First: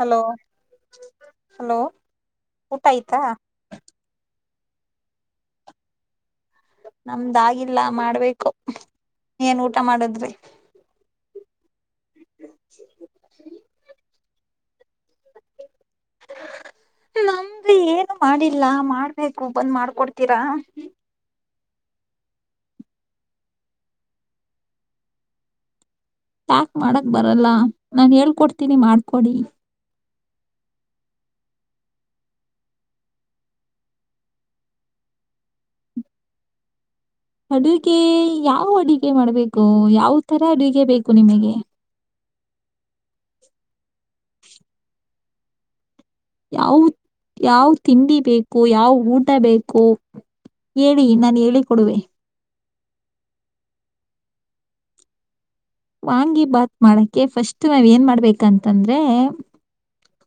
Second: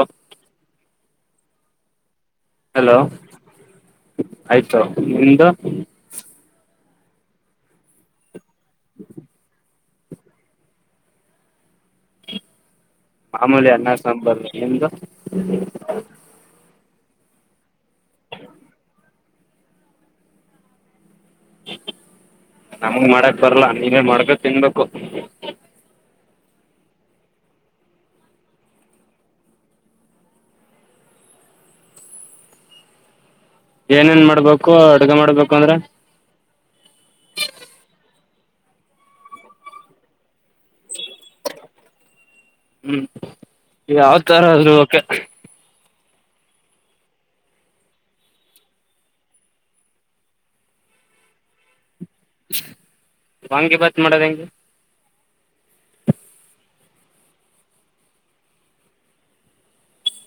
hello hello ಊಟ hello ಆಯ್ತಾ ಆಯ್ತು ನಿಮ್ದು ನಮ್ದಾಗಿಲ್ಲ ಮಾಡ್ಬೇಕು ಏನ್ ಊಟ ಮಾಡದ್ರಿ ಹ್ಮ ಮಾಮೂಲಿ ಅನ್ನ ಸಾಂಬಾರು ನಿಮ್ದು ನಮ್ದಿ ಏನು ಮಾಡಿಲ್ಲ ಮಾಡ್ಬೇಕು ಬಂದ್ ಮಾಡ್ಕೊಡ್ತೀರಾ ನಮಗ್ ಮಾಡಕ್ ಬರ್ಲ್ಲ ನೀನೇ ಮಾಡ್ಕಂಡ್ ತಿನ್ಬೇಕು ಯಾಕ್ ಮಾಡಕ್ ಬರಲ್ಲ ನಾನ್ ಹೇಳ್ಕೊಡ್ತೀನಿ ಮಾಡ್ಕೊಡಿ ಏನೇನು ಮಾಡಬೇಕು ಅಡುಗೆ ಮಾಡಬೇಕು ಅಂದ್ರೆ ಅಡುಗೆ ಯಾವ ಅಡುಗೆ ಮಾಡ್ಬೇಕು ಯಾವ ತರ ಅಡುಗೆ ಬೇಕು ನಿಮಗೆ ಹ್ಮ್ ಯಾವ ತರ ಆದ್ರೂ ಒಕೆ ಯಾವ ಯಾವ್ ತಿಂಡಿ ಬೇಕು ಯಾವ್ ಊಟ ಬೇಕು ಹೇಳಿ ನಾನ್ ಹೇಳಿ ಕೊಡುವೆ ವಾಂಗೆ ಬಾತ್ ಮಾಡೋದ್ ಹೆಂಗ್ ವಾಂಗಿ ಭಾತ್ ಮಾಡಕೆ ಫಸ್ಟ್ ನಾವ್ ಏನ್ ಮಾಡ್ಬೇಕಂತಂದ್ರೆ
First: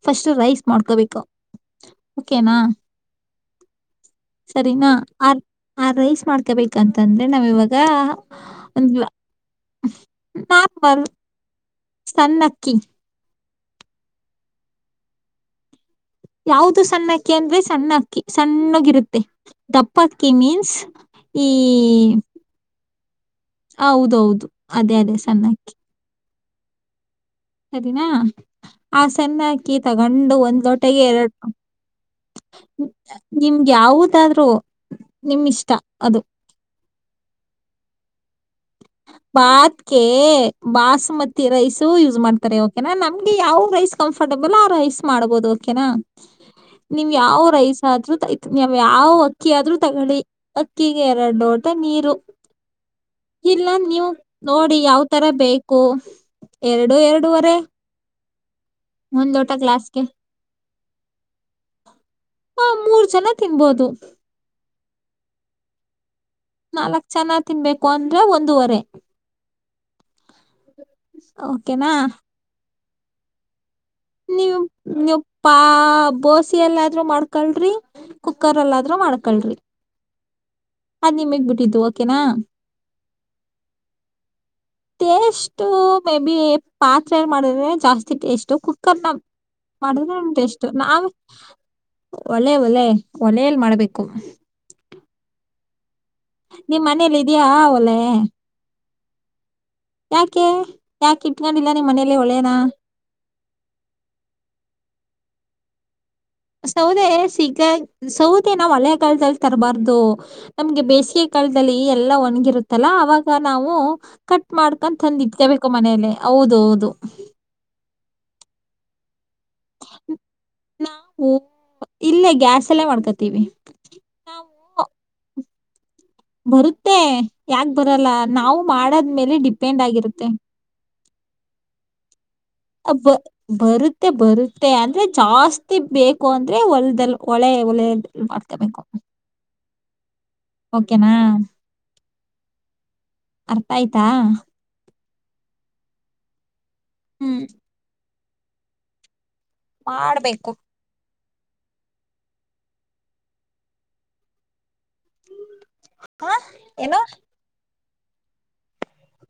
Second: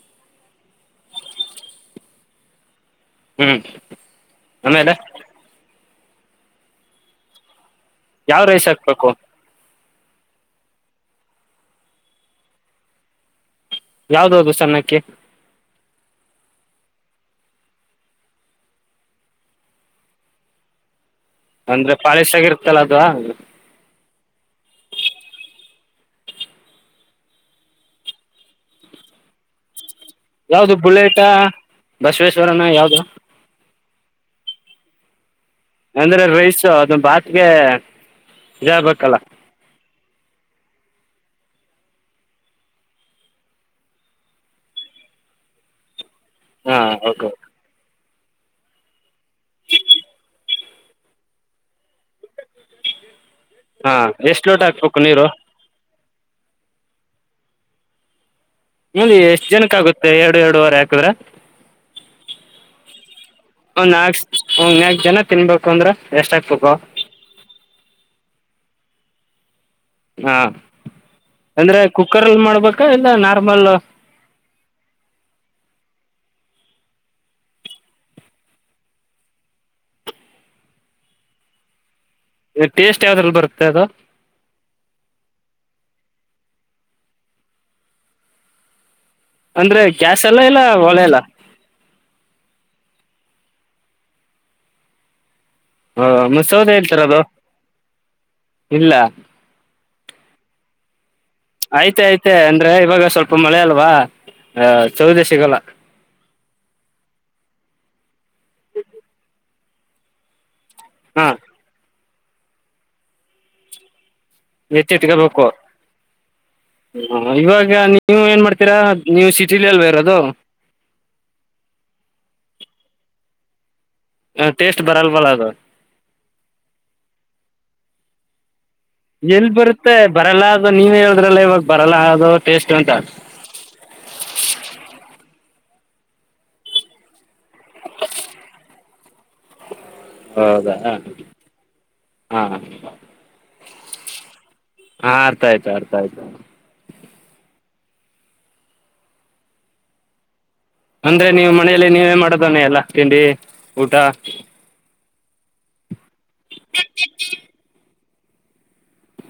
ಫಸ್ಟ್ ರೈಸ್ ಮಾಡ್ಕೋಬೇಕು ಒಕೆನಾ ಹ್ಮ್ ಸರಿನಾ ಆಮೇಲೆ ಆ ಆ ರೈಸ್ ಮಾಡ್ಕೊಬೇಕಂತಂದ್ರೆ ನಾವ ಇವಾಗ ಯಾವ್ ರೈಸ್ ಹಾಕ್ಬೇಕು ನಾರ್ಮಲ್ ಸನ್ನಕ್ಕಿ ಯಾವ್ದ ಅದು ಸಣ್ಣಕ್ಕಿ ಯಾವದು ಸಣ್ಣ ಅಕ್ಕಿ ಅಂದ್ರೆ ಸಣ್ಣ ಅಕ್ಕಿ ಸಣ್ಣಗಿರುತ್ತೆ ದಪ್ಪ ಅಕ್ಕಿ ಮೀನ್ಸ್ ಈ ಅಂದ್ರೆ ಫಾಲಿಶ್ ಆಗಿರುತ್ತಲ್ಲ ಅದು ಹೌದೌದು ಅದೇ ಅದೇ ಸಣ್ಣಕ್ಕಿ ಸರಿನಾ ಆ ಸಣ್ಣ ಹಾಕಿ ಅಕ್ಕಿ ತಗೊಂಡು ಒಂದ್ ಯಾವ್ದು ಲೋಟೆಗೆ ಬುಲೆಟಾ ಎರಡು ಬಸವೇಶ್ವರನ ಯಾವ್ದು ನಿಮ್ಗೆ ಯಾವವುದಾದ್ರು ನಿಮ್ ಇಷ್ಟ ಅದು ಅಂದ್ರೆ ರೈಸು ಅದು ಬಾತ್ಗೆ ಇದು ಆಗ್ಬೇಕಲ್ಲ ಬಾತ್ಕೆ ಬಾಸ್ಮತಿ ರೈಸ್ ಯೂಸ್ ಮಾಡ್ತಾರೆ ಓಕೆನಾ ನಮ್ಗೆ ಯಾವ ರೈಸ್ ಕಂಫರ್ಟಬಲ್ ಆ ರೈಸ್ ಮಾಡಬಹುದು ಓಕೆನಾ ಹಾ ನೀವು ಓಕೆ ಯಾವ ರೈಸ್ ಆದ್ರೂ ನಾವ್ ಯಾವ್ ಅಕ್ಕಿ ಆದ್ರೂ ತಗೊಳ್ಳಿ ಅಕ್ಕಿಗೆ ಎರಡು ಲೋಟ ನೀರು ಇಲ್ಲ ಹಾ ನೀವು ಎಷ್ಟ್ ಲೋಟ ನೋಡಿ ಹಾಕ್ಬೇಕು ಯಾವ್ ತರ ನೀರು ಬೇಕು ಎರಡು ಎರಡವರೆ ಇಲ್ಲಿ ಎಷ್ಟ್ ಜನಕ್ಕ ಗ್ಲಾಸ್ಗೆ ಆಗುತ್ತೆ ಎರಡು ಎರಡುವರೆ ಹಾಕಿದ್ರೆ ಹ ಮೂರ್ ಜನ ತಿನ್ಬೋದು ಒಂದ್ ನಾಕ್ ಒಂದ್ ನಾಕ್ ಜನ ತಿನ್ಬೇಕು ಅಂದ್ರೆ ಎಷ್ಟ ಹಾಕ್ಬೇಕು ನಾಲ್ಕ್ ಜನ ತಿನ್ಬೇಕು ಅಂದ್ರೆ ಒಂದೂವರೆ ಹಾಂ ಅಂದರೆ ಓಕೆನಾ ಕುಕ್ಕರಲ್ಲಿ ಮಾಡ್ಬೇಕಾ ಇಲ್ಲ ನಾರ್ಮಲ್ ನೀವು ನೀವ ಪಾ ಬೋಸೆ ಎಲ್ಲಾದ್ರೂ ಮಾಡ್ಕಳ್ರಿ ಕುಕ್ಕರ ಅಲ್ಲಾದ್ರೂ ಮಾಡ್ಕಳ್ರಿ ಅದ್ ನಿಮಗ್ ಬಿಟ್ಟಿದ್ದು ಓಕೆನಾ ಟೇಸ್ಟ್ ಯಾವ್ದ್ರಲ್ಲಿ ಬರುತ್ತೆ ಅದು ಟೇಸ್ಟು ಮೇ ಬಿ ಪಾತ್ರೆ ಮಾಡಿದ್ರೆ ಜಾಸ್ತಿ ಟೇಸ್ಟ್ ಕುಕ್ಕರ್ ನ ಅಂದ್ರೆ ಗ್ಯಾಸ್ ಎಲ್ಲಾ ಇಲ್ಲ ಹೊಲೆ ಎಲ್ಲ ಒಲೆ ಒಲೆ ಒಲೆಯಲ್ಲಿ ಮಾಡ್ಬೇಕು ಹಾ ಹಾ ನಿಮ್ ಮನೇಲಿ ಇದ್ಯಾ ಒಲೆ ಇಲ್ಲ ಯಾಕೆ ಯಾಕೆ ಇಟ್ಕೊಂಡಿಲ್ಲ ನಿಮ್ಮ ಮನೇೆಯಲ್ಲಿ ಒಲೇನ ಇಪ್ಪ ಮಳೆ ಅಲ್ವಾ ಚೌದ ಸಿಗೋಲ್ಲ ಸೌದೆ ಸಿಗದೆ ಸೌದೆನಾ ಮಳೆಗಾಲದಲ್ಲಿ ತರಬಾರ್ದು ನಮ್ಗೆ ಬೇಸಿಗೆ ಹಾ ಕಾಲದಲ್ಲಿ ಎಲ್ಲ ಒಣಗಿರುತ್ತಲ್ಲ ಅವಾಗ ನಾವು ಕಟ್ ಮಾಡ್ಕು ತಂದ ಎತ್ತಿಟ್ಕೋಬೇಕು ಇಟ್ಕಬೇಕು ಮನೇಲ್ಲ ಹೌದ ಹೌದು ಇವಾಗ ನೀವು ಏನ್ ಮಾಡ್ತೀರಾ ನೀವು ಸಿಟಿಲಿ ಅಲ್ವಾ ಇರೋದು ನಾವು ಇಲ್ಲೇ ಗ್ಯಾಸ್ ಅಲ್ಲೆ ಮಾಡ್ಕೊತೀವಿ ಟೇಸ್ಟ್ ಬರಲ್ವಲ್ಲ ಅದು ಬರುತ್ತೆ ಯಾಕ ಬರಲ್ಲ ನಾವು ಮಾಡದ ಎಲ್ಲಿ ಬರುತ್ತೆ ಬರಲ್ಲ ಅದ ನೀವ ಹೇಳುದ್ರಲ್ಲ ಇವಾಗ ಬರಲ್ಲ ಅದು ಟೇಸ್ಟ್ ಅಂತ ಅಬ್ಬಾ ಬರುತ್ತೆ ಬರುತ್ತೆ ಅಂದ್ರೆ ಜಾಸ್ತಿ ಬೇಕು ಅಂದ್ರೆ ಹೊಲದಲ್ಲಿ ಕೊಳೆ ಒಲೆ [unintelligible] ಹೌದಾ ಹ ಹಾ ಅರ್ಥ ಆಯ್ತಾ ಹಾ ಅರ್ಥ ಆಯ್ತು ಅರ್ಥ ಆಯ್ತು ಹ್ಮ್ ಮಾಡ್ಬೇಕು ಅಂದ್ರೆ ನೀವು ಮನೇಯಲ್ಲಿ ನೀವೇ ಮಾಡದವನ್ನೆ ಎಲ್ಲ ತಿಂಡಿ ಊಟ ಹಾ ಏನೋ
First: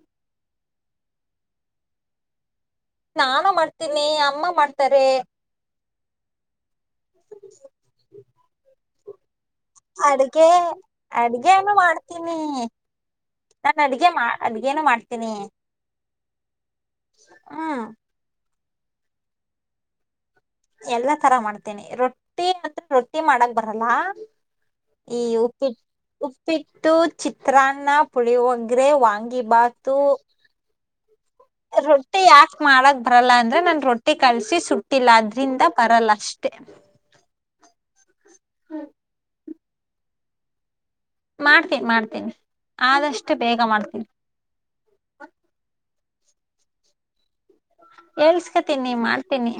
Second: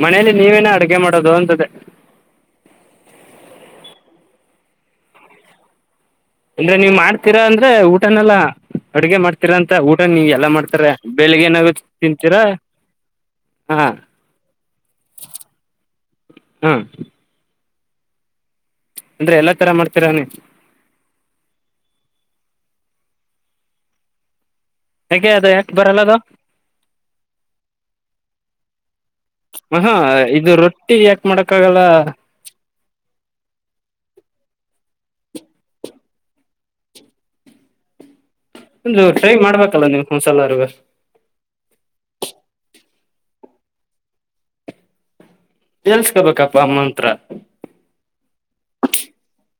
ಮನೇಲಿ ನೀವೇನ ಅಡ್ಗೆ ಮಾಡೋದು ಅಂತ್ದೇ ನಾನು ಮಾಡ್ತೀನಿ ಅಮ್ಮ ಮಾಡ್ತಾರೆ ಅಂದ್ರೆ ನೀವು್ ಮಾಡ್ತೀರಾ ಅಂದ್ರೆ ಊಟನೆಲ್ಲಾ ಅಡುಗೆ ಮಾಡ್ತೀ ತೀರ ಅಂತ ಊಟ ನೀ ಅಡ್ಗೆ ಎಲ್ಲಾ ಮಾಡ್ತಾರ ಬೆಳಿಗ್ಗೆ ಅಡ್ಗೆನು ಏನಾಗುತ್ತ ತಿಂತೀರಾ ನಾನು ಹಾ ಅಡ್ಗೆ ಮಾ ಅಡ್ಗೇನು ಮಾಡ್ತೀನಿ ಹಾ ಹ ಅಂದ್ರೆ ಎಲ್ಲ ತರ ಮಾಡ್ತೀರ ಅವನಿ ಎಲ್ಲಾ ತರ ಮಾಡ್ತೇನಿ ರೊಟ್ಟಿ ರೊಟ್ಟಿ ಮಾಡಕ್ ಬರಲ್ಲ ಈ ಯಾಕೆ ಅದು ಯಕೆ ಉಪ್ಪಿಟ್ಟು ಬರಲ್ಲ ಅದು ಉಪ್ಪಿಟ್ಟು ಚಿತ್ರಾನ್ನ ಪುಳಿಯೋಗ್ರೆ ವಾಂಗಿ ಬಾತ್ ಹಾ ಇದು ರೊಟ್ಟಿ ಯಾಕ್ ಮಾಡಕ್ ಆಗಲ್ಲ ರೊಟ್ಟಿ ಯಾಕ್ ಮಾಡಕ್ ಬರಲ್ಲ ಅಂದ್ರೆ ನನ್ ರೊಟ್ಟಿ ಕಳ್ಸಿ ಸುಟ್ಟಿಲ್ಲ ಅದ್ರಿಂದ ಬರಲ್ಲ ಅಷ್ಟೇ ಒಂದು ಟ್ರೈ ಮಾಡ್ಬೇಕಲ್ಲ ನೀವು ಒಂದುಸಲಆರುವೆ ಮಾಡ್ತೀನಿ ಮಾಡ್ತೀನಿ ಆದಷ್ಟು ಬೇಗ ಮಾಡ್ತೀನಿ ಹೇಳಿಸ್ಕೊಬೇಕಪ್ಪ ಅಮ್ಮ ಹತ್ರ ಹೇಳ್ಸ್ಕತೀನಿ ಮಾಡ್ತೀನಿ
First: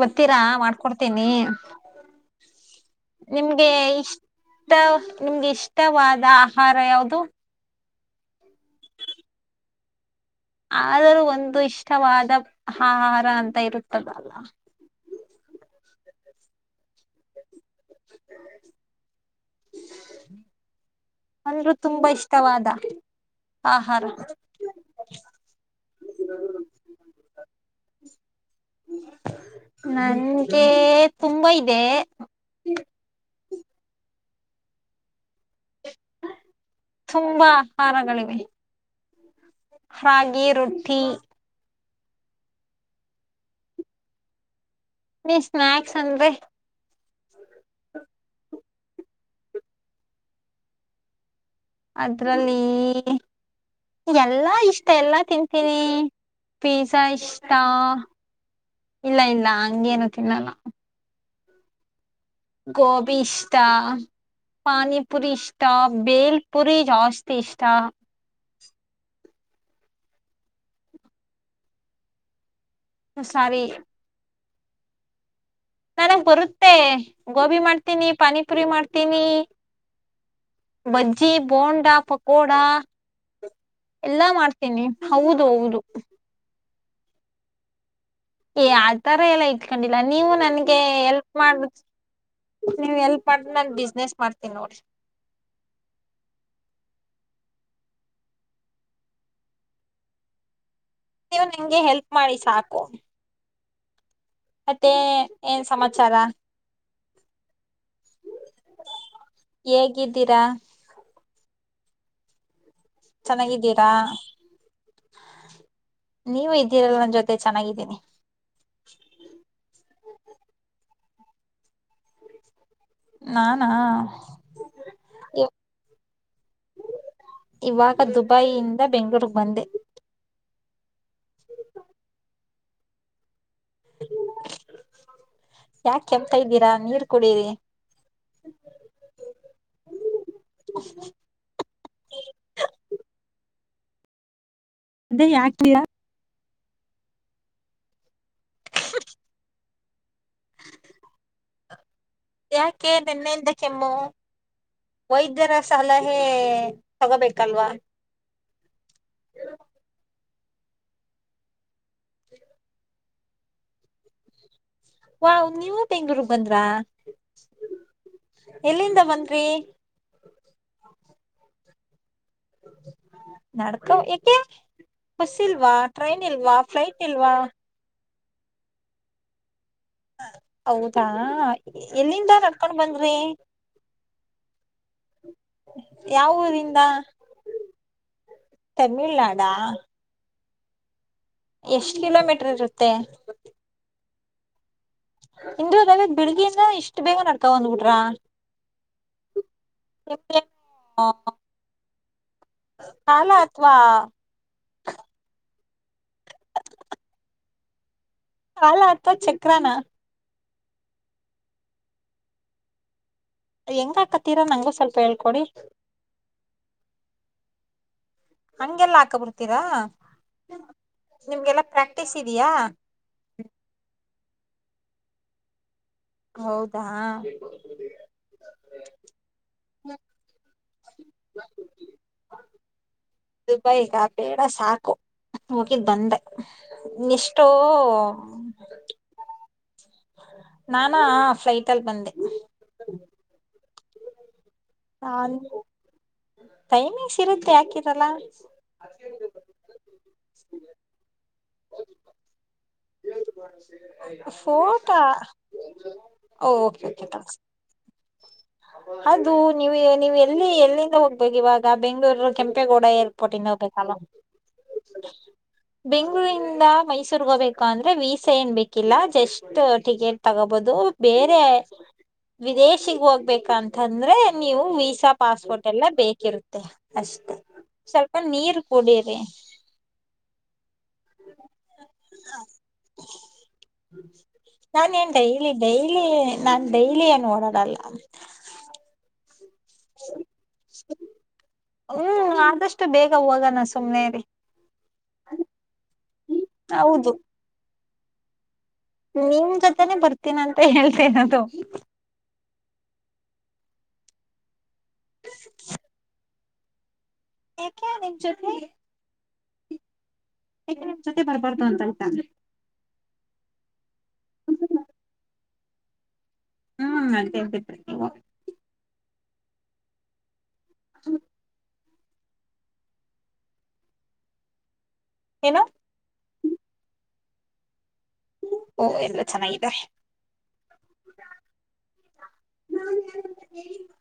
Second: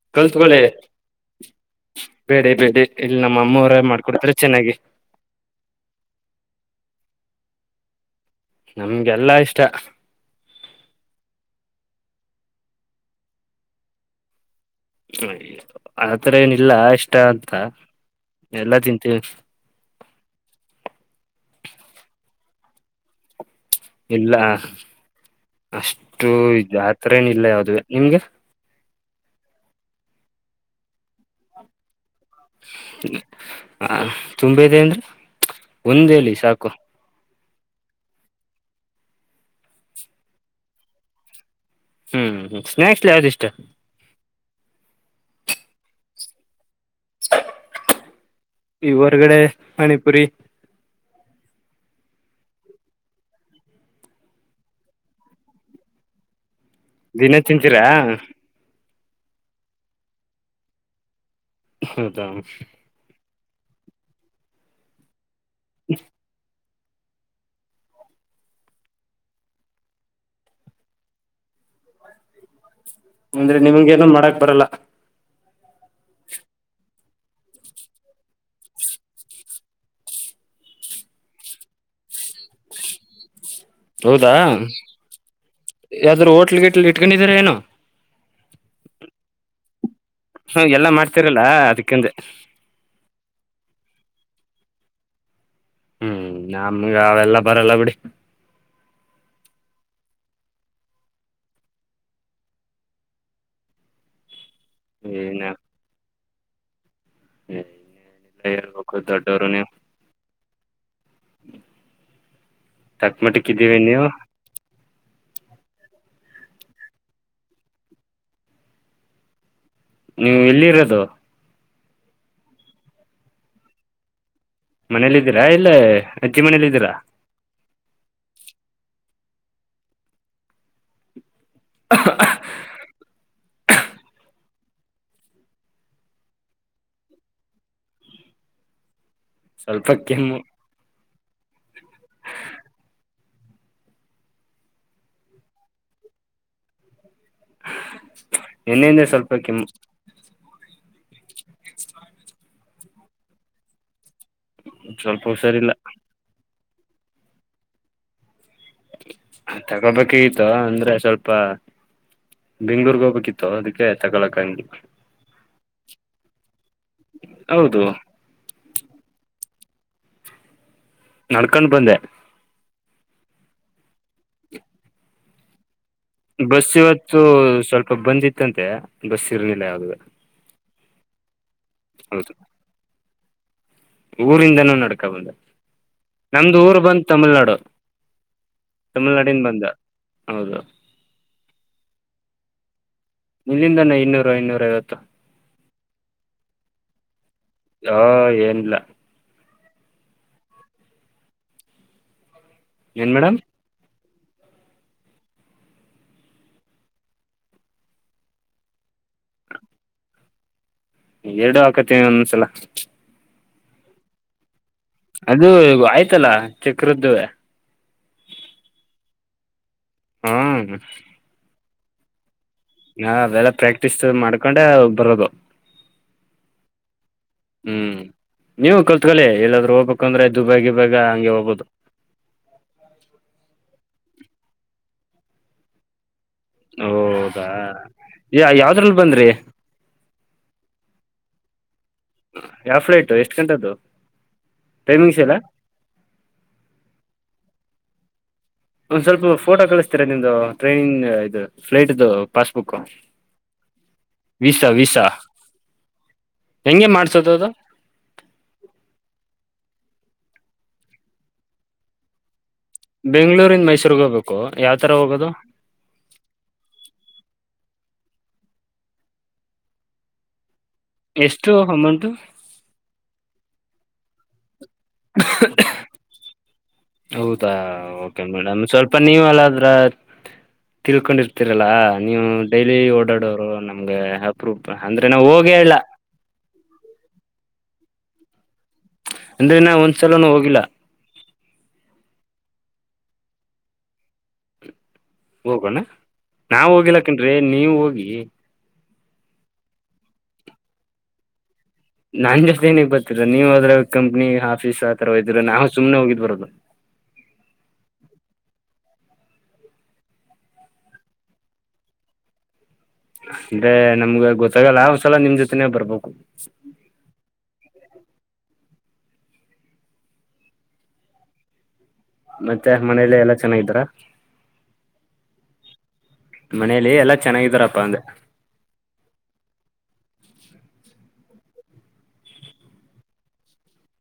ಬರ್ತೀರಾ ಕಲ್ತ್ಕೊಳ್ಳಿ ಮಾಡಿಕೊಡ್ತೀನಿ ಬೇಡಿ ಬೇಡಿ ಇಲ್ಲಿ ನಮ್ಮ ನಿಮ್ಗೆ ಅಮ್ಮವರೇ ಮಾಡ್ಕೊಡ್ತಾರೆ ಇಷ್ಟ ಚೆನ್ನಾಗಿ ನಿಮ್ಗೆ ಇಷ್ಟ ಇಷ್ಟವಾದ ಆಹಾರ ಯಾವುದು ನಮಗೆ ಎಲ್ಲಾ ಇಷ್ಟ ಆದರೂ ಒಂದು ಇಷ್ಟವಾದ ಆಹಾರ ಅಂತ ಇರುತಲ್ಲ ಆತರ ಏನಿಲ್ಲ ಇಷ್ಟ ಅಂತ ಎಲ್ಲಾ ತಿಂತೀವಿ ಅಂದ್ರು ತುಂಬಾ ಇಷ್ಟವಾದ ಆಹಾರ ಇಲ್ಲ ಅಷ್ಟು ಆತರೇನು ಇಲ್ಲ ಯಾವ್ದೇ ನಿಮ್ಗೆ ನನ್ಗೆ ತುಂಬಾ ಇದೆ ಹ ತುಂಬ ಇದೆ ಅಂದ್ರೆ ಒಂದು ಹೇಳಿ ಸಾಕು ತುಂಬಾ ಆಹಾರಗಳಿವೆ ರಾಗಿ ರೊಟ್ಟಿ ಹ್ಮ್ ಸ್ನಾಕ್ಸ್ ಯಾವ್ದ ಇಷ್ಟ ಸ್ನಾಕ್ಸ್ ಅಂದ್ರೆ ಈ ಹೊರಗಡೆ ಪಾನಿಪುರಿ ಅದ್ರಲ್ಲಿ ಎಲ್ಲಾ ಇಷ್ಟ ಎಲ್ಲಾ ತಿಂತೀನಿ ಪಿಜ್ಜಾ ದಿನ ಇಷ್ಟ ತಿಂತೀರಾ ಇಲ್ಲ ಇಲ್ಲ ಹಂಗೇನು ತಿನ್ನಲ್ಲ ಹೌದ ಗೋಬಿ ಇಷ್ಟ ಪಾನಿಪುರಿ ಇಷ್ಟ ಬೆಲ್ ಪುರಿ ಜಾಸ್ತಿ ಇಷ್ಟಾ ಅಂದ್ರೆ ಸಾರಿ ನಿಮ್ಗೆ ಏನು ಮಾಡಕ್ ಬರಲ್ಲ ನನಗ್ ಬರುತ್ತೆ ಗೋಬಿ ಮಾಡ್ತೀನಿ ಪಾನಿಪುರಿ ಮಾಡ್ತೀನಿ ಬಜ್ಜಿ ಬೋಂಡಾ ಪಕೋಡಾ ಹೌದಾ ಹೌದು ಹೌದು ಯಾವಾದರೂ ಹೋಟ್ಲು ಗೇಟ್ಲ್ ಇಟ್ಕೊಂಡಿದರ ಏನೋ ಆತರ ಏನು ಇಟ್ಕೊಂಡಿಲ್ಲ ನೀವು ಹ ನನ್ಗೆ ಎಲ್ಲಾ ಎಲ್ಪ್ ಮಾಡ್ತಿರಲ್ಲ ಮಾಡಬಿಟ್ಟು ಅದಕ್ಕಂದೆ ನೀವು ಹೆಲ್ಪ್ ಮಾಡಿದ್ರೆ ನಾನು ಬಿಸ್ನೆಸ್ ಮಾಡ್ತೀನೀ ನೋಡ್ರಿ ಹ್ಮ್ ನಮ್ಗೆ ಅವೆಲ್ಲ ಬರಲ್ಲ ಬಿಡಿ ನೀವು ನಂಗೆ ಹೆಲ್ಪ್ ಮಾಡಿ ಸಾಕು ಮತ್ತೆ ಏನ ಏನ್ ಸಮಾಚಾರ ಹೇಳಬೇಕು ದೊಡ್ಡವರು ನೀವು ಹೇಗಿದ್ದೀರಾ ತಕ್ಮಟಕ್ ಇದ್ದೀವಿ ಚೆನ್ನಾಗಿದ್ದೀರಾ ನೀವು ನೀವು ಇದ್ದೀರಲ್ಲ ನನ್ನ ಜೊತೆ ಚೆನ್ನಾಗಿದ್ದೀನಿ ನೀವು ಎಲ್ಲಿ ಇರೋದು ನಾನಾ ಮನೇಲಿಯಿದ್ದೀರಾ ಇಲ್ಲ ಅಜ್ಜಿ ಮನೇಲಿಯಿದ್ದೀರ ಇವಾಗ ದುಬೈಯಿಂದ ಬೆಂಗಳೂರಿಗೆ ಬಂದೆ [unintelligible] ಯಾಕೆ ಕೆಮ್ತಾ ಇದ್ದೀರಾ ನೀರ್ ಕುಡರಿ ಸ್ವಲ್ಪ ಕೆಮ್ಮು ಹ ಅದೇ ಯಾಕಿಯಾ ಎಣ್ಣೆಯಿಂದ್ರೆ ಸ್ವಲ್ಪ ಕೆ ಎ ಯಾಕೆ ನೆನ್ನೆಯಿಂದ ಕೆಮ್ಮು ಸ್ವಲ್ಪ ವೈದ್ಯರ ಹುಷಾರಿಲ್ಲ ಸಾಲ ಹೇ ತಗೋಬೇಕಲ್ವಾ ತಗೋಬೇಕ ಆ್ತ ಅಂದ್ರೆ ಸ್ವಲ್ಪ ಬೆಂಗ್ಳೂರ್ಗ್ ಹೋಗ್ಬೇಕಿತ್ತು ಅದಕ್ಕೆ ತಗೊಳಕಂಡ ವಾ ನೀವು ಬೆಂಗ್ಳೂರ್ಗ್ ಬಂದ್ರಾ ಹೌದು ಎಲ್ಲಿಂದ ಬನ್ರಿ ನಡ್ಕೊಂಡು ಬಂದೆ ನಡಕ ಹ ಫಸೀಲ್ವಾ ಬಸ್ ಇವತ್ತು ಸ್ವಲ್ಪ ಬಂದ್ತ್ತಂತೆ ಬಸ್ ಇರಲಿಲ್ಲ ಯಾದ ಹೌದಾ ಎಲ್ಲಿಂದ ಹೌದು ನಡ್ಕೊಂಡ್ ಬಂದ್ರಿ ಊರಿಂದನೂ ನಡ್ಕಬಂದ ಯಾವ ನಮ್ದು ಊರ್ ಊರಿಂದ ಬಂದ್ ತಮಿಳ್ನಾಡು ತಮಿಳ್ನಾಡಾ ಹೌದಾ ಎಷ್ಟ್ ಕಿಲೋಮೀಟರ್ ಇರುತ್ತೆ ನಿಲ್ಲಿಂದಾನೇ ಇನ್ನೂರು ಇನ್ನೂರ ಐವತ್ತು ಇದಾವ ಬೆಳಗಿಂದ ಇಷ್ಟು ಬೇಗ ನಡ್ತಾವ ಬಂದ್ಬಿಟ್ರ ಆ ಏನಿಲ್ಲ ಪ್ರ ಏನ್ ಕಾಲ ಮೇಡಮ್ ಅಥವಾ ಕಾಲ ಅಥವಾ ಚಕ್ರಾನ ಎರಡು ಹಾಕತನಿ ಒಂದೊಂದ್ಸಲ ಹೆಂಗ ಹಕತೀರಾ ನಂಗು ಸ್ವಲ್ಪ ಹೇಳ್ಕೊಡಿ ಅದು ಆಯ್ತಲ್ಲ ಚಕ್ರದ್ದ ಹಂಗೆಲ್ಲಾ ಹಾಕ ಬಿಡ್ತೀರಾ ಹ್ಮ ನಿಮ್ಗೆಲ್ಲಾ ಪ್ರಾಕ್ಟೀಸ್ ಇದಯಾ ಹಾ ಅವೆಲ್ಲ ಪ್ರಾಕ್ಟೀಸ್ ಮಾಡ್ಕೊಂಡೆ ಬರೋದು ಹೌದಾ ಹ್ಞೂ ನೀವು ಕಲ್ತ್ಕೊಳ್ಳಿ ಎಲ್ಲಾದರೂ ಹೋಗ್ಬೇಕಂದ್ರೆ ದುಬಾಯಿ ಗುಬಾಯಿ ಹಂಗೆ ಹೋಗ್ಬೋದು ದುಬೈ ಕಾ ಬೇಡ ಸಾಕು ಹೋಗಿದ್ ಬಂದೆ ಹೌದಾ ಎಷ್ಟೋ ಯ ಯಾವದ್ರಲ್ಲಿ ಬಂದ್ರಿ ನಾನಾ ಫ್ಲೈಟ್ ಅಲ್ಲಿ ಬಂದೆ ಯಾವ ಫ್ಲೈಟ್ ಎಷ್ಟು ಗಂಟೆದು ಟೈಮಿಂಗ್ಸ್ ನಾನ್ ಇಲ್ಲ ಟೈಮಿಂಗ್ಸ್ ಇರುತ್ತೆ ಯಾಕರಲ್ಲ ಒಂದ್ ಸ್ವಲ್ಪ ಫೋಟೋ ಕಳಿಸ್ತೀರಾ ನಿಮ್ದು ಟ್ರೈನ್ ಇದು ಫ್ಲೈಟ್ದು ಪಾಸ್ಬುಕ್ ವೀಸಾ ಫೋಟಾ ವೀಸಾ ಓ ಓಕೆ ಹೆಂಗೆ ಓಕೆ ಮಾಡ್ಸೋದು ಥ್ಯಾಂಕ್ಸ್ ಅದು ಅದು ನೀವು ನೀವ ಎಲ್ಲಿ ಎಲ್ಲಿಂದ ಹೋಗ್ಬೇಕ ಇವಾಗ ಬೆಂಗಳೂರ ಕೆಂಪೇಗೌಡ ಏರ್ಪೋರ್ಟ್ ಇಂದ ಬೆಂಗಳೂರಿಂದ ಹೋಗ್ಬೇಕ್ ನಾನು ಮೈಸೂರ್ಗ್ ಹೋಗ್ಬೇಕು ಯಾವ ತರ ಹೋಗೋದು ಬೆಂಗಳೂರಿಂದ ಮೈಸೂರ್ ಹೋಗಬೇಕು ಅಂದ್ರೆ ವೀಸಾ ಏನ್ ಬೇಕಿಲ್ಲ ಜಸ್ಟ್ ಟಿಕೆಟ್ ತಗೋಬೋದು ಬೇರೆ ಎಷ್ಟು ಅಮೌಂಟ್ ವಿದೇಶಿಗ್ ಹೋಗ್ಬೇಕಂತಂದ್ರೆ ನೀವು ವೀಸಾ ಸ ಪಾಸ್ಪೋರ್ಟ್ ಎಲ್ಲ ಬೇಕಿರುತ್ತೆ ಅಷ್ಟೇ ಹೌದಾ ಸ್ವಲ್ಪ ನೀರ್ ಕುೂಡಿರಿ ತಿಳಕೊಂಡಿರು ಗತ್ತರಲ್ಲ ನೀವು ಡೈಲಿ ಓಡಾಡೋರು ನಮ್ಗೆ ಅಪ್ರೂವ್ ಅಂದ್ರೆ ನಾನೇನ್ ನಾವು ಡೈಲಿ ಹೋಗೇ ಇಲ್ಲ ಡೈಲಿ ನಾನ್ ಡೈಲಿ ಏನ್ ಓಡೋಡಲ್ಲ ಅಂದ್ರೆ ನ ಒಂದ್ಲ ಹೋಗಿಲ್ಲ ಹ್ಮ್ ಆದಷ್ಟು ಬೇಗ ಹೋಗೋಣ ಸುಮ್ನೆರಿ ಹೋಗೋಣ ನಾವ ಹೌದು ಹೋಗಿಲಾಕನ್ ನೀವು ಹೋಗಿ ನಿಮ ಜೊತೆನೆ ಬರ್ತೀನ ಅಂತ ಹೇಳ್ತರಿದು ನಾನ್ ಜತೆ ಏನಕೆ ಬರ್ತಿೀರ ನೀವು ಅದ್ರಾಗ ಕಂಪ್ನಿ ಆಫೀಸ್ ಆತರೋದಿದರಾ ನಾವು ಸುಮನೆ ಹೋಗಿದ್ ಬರೋದು ಏಕೆ ನಿಮ್ ಜೊತೆ ಏಕೆ ನಿಮ್ ಜೊತೆ ಬರಬಾರದು ಅಂತ ನಾ ಅಂದ್ರೆ ನಮ್ಗ ಗೊತ್ತಾಗಲ್ಲ ಒಂದ್ಸಲ ನಿಮ್ ಜೊತೆನೆೇ ಬರ್ಬೇಕು ಹ್ಮ್ [unintelligible] ನೀವು ಹ್ಮ ಮತ್ತೆ ಮನೇಲಿ ಎಲ್ಲಾ ಚೆನ್ನಾಗಿದ್ದಾರ ಏನು ಮನೇಲಿ ಎಲ್ಲಾ ಚೆನ್ನಾಗಿದಾರಪ್ಪ ಅಂದೇ ಓ ಎಲ್ಲ ಚೆನ್ನಾಗಿದೆ ನಾ [inaudible]